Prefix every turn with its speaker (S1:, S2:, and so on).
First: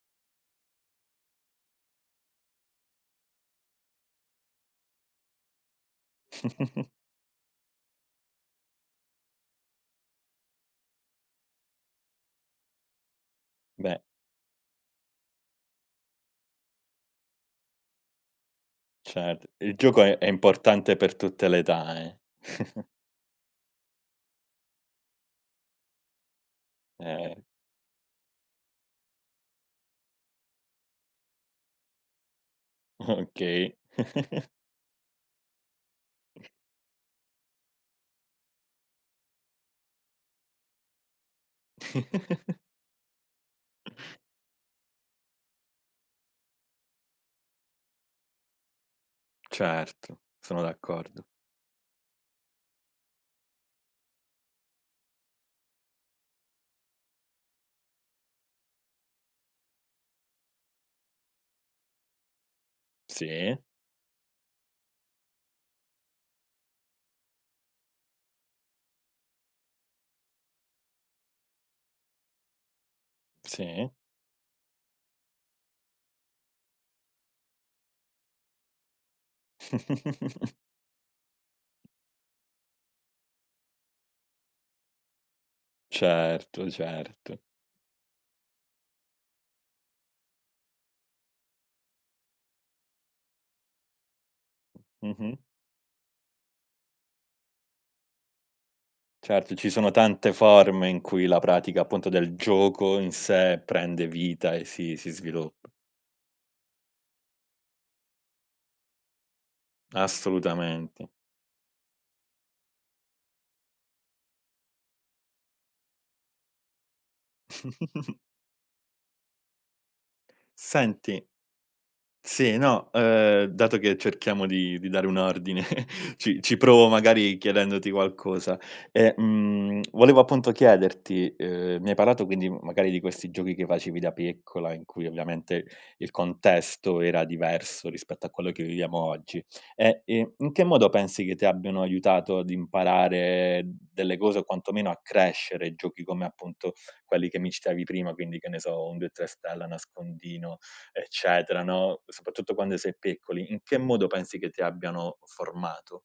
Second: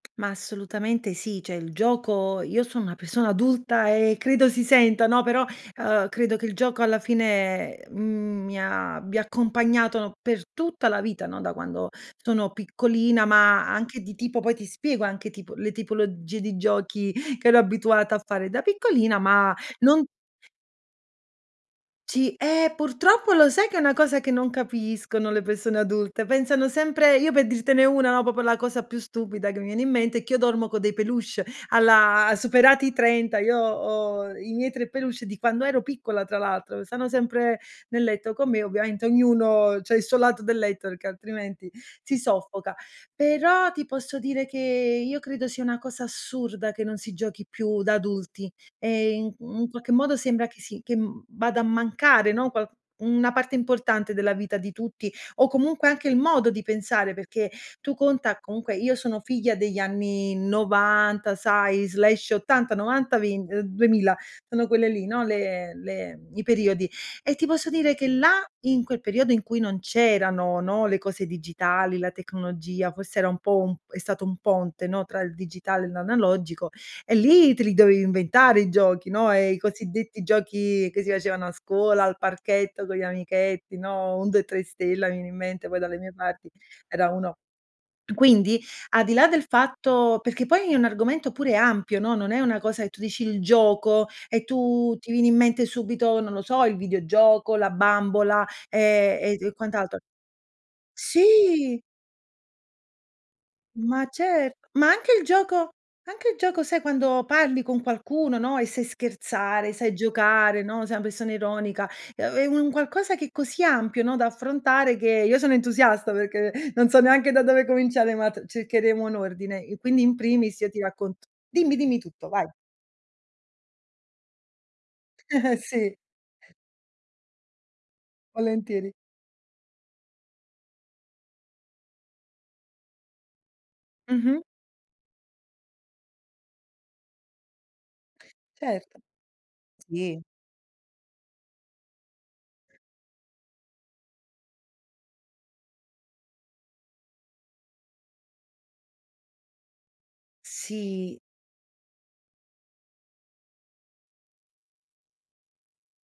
S1: Ma assolutamente sì, cioè il gioco io son una persona adulta e credo si senta, no, però, ehm, credo che il gioco alla fine, mhmm, mi abbia accompagnato per tutta la vita, no, da quando sono piccolina, ma anche
S2: Beh
S1: di tipo poi ti spiego anche tipo le tipologie di giochi che ero abituata a fare da piccolina,
S2: Cert
S1: ma
S2: il gioco
S1: non
S2: è è importante per tutte le età, eh.
S1: Sì. Ehm, purtroppo lo sai che è una cosa che non capiscono le persone adulte, pensano sempre io
S2: Eh-eh.
S1: per dirtene una, proprio la cosa più stupida che viene in mente, che io dormo con dei peluche alla superati i 30, io
S2: Okay.
S1: ho i miei 3 peluche di quando ero piccola tra l'altro, stanno sempre nel letto con me, ovviamente ognuno c'ha il suo lato del letto perché altrimenti, si soffoca. Però, ti posso dire che, io credo sia una cosa assurda che non si giochi più da adulti, e in mhmm, in qualche modo
S2: Certo,
S1: sembra che
S2: sono
S1: si che,
S2: d'accordo.
S1: mhmm, vada a mancare, no, un qual una parte importante della vita di tutti, o comunque anche il modo di pensare perché, tu conta, comunque io sono figlia degli anni '90 sai/'80, '90, vent ehm,
S2: Sì.
S1: 2000, sono quelle lì, no, le le i periodi; e ti posso dire che là, in quel periodo in cui non c'erano, no, le cose digitali, la tecnologia, forse era un po' un
S2: Sì.
S1: è stato un ponte, no, tra il digitale e l'analogico, e lì te li dovevi inventare i giochi, no, e i cosiddetti giochi che si facevano a scuola, al parchetto, con gli amichetti, no, 1, 2, 3 stella, mi viene in mente poi dalle mie parti,
S2: Certo,
S1: era uno
S2: certo.
S1: quindi, al di là del fatto perché poi è un argomento pure ampio, no, non è una cosa e tu dici il gioco e tu ti viene in
S2: Mh-mh.
S1: mente subito, non lo so, il videogioco, la bambola, ehm, e d
S2: Certo,
S1: e
S2: ci sono
S1: quant'altro.
S2: tante forme in cui la
S1: Sì!
S2: pratica appunto del gioco in sé,
S1: Ma
S2: prende
S1: cer
S2: vita e
S1: ma
S2: si
S1: anche
S2: si
S1: il gioco
S2: sviluppa.
S1: anche il gioco, sai, quando parli con qualcuno, no, e sei scherzare, sai giocare, no, sei una
S2: Assolutamente.
S1: persona ironica, è u è un qualcosa che così ampio, no, da affrontare che io sono entusiasta perché non so neanche da dove cominciare, ma t cercheremo un ordine. E quindi in primis io ti raccont
S2: Senti
S1: dimmi, dimmi tutto, vai.
S2: Sì, no, ehm, dato che cerchiamo di di dare un ordine,
S1: Sì.
S2: ci ci provo magari chiedendoti qualcosa.
S1: Volentieri!
S2: E, mhmm, volevo appunto chiederti, ehm, mi hai parlato quindi magari di questi giochi che facevi da
S1: Mh-mh.
S2: piccola in cui ovviamente, il contesto era diverso rispetto a quello che viviamo
S1: Certo.
S2: oggi. E,
S1: Sì.
S2: ehm, in che modo pensi che ti abbiano aiutato ad imparare delle cose o quantomeno a crescere giochi come appunto, quelli che mi citavi prima, quindi che ne so, 1, 2, 3 stella, nascondino,
S1: Sì.
S2: eccetera, no. Soprattutto quando si è piccoli, in che modo pensi che ti abbiano formato?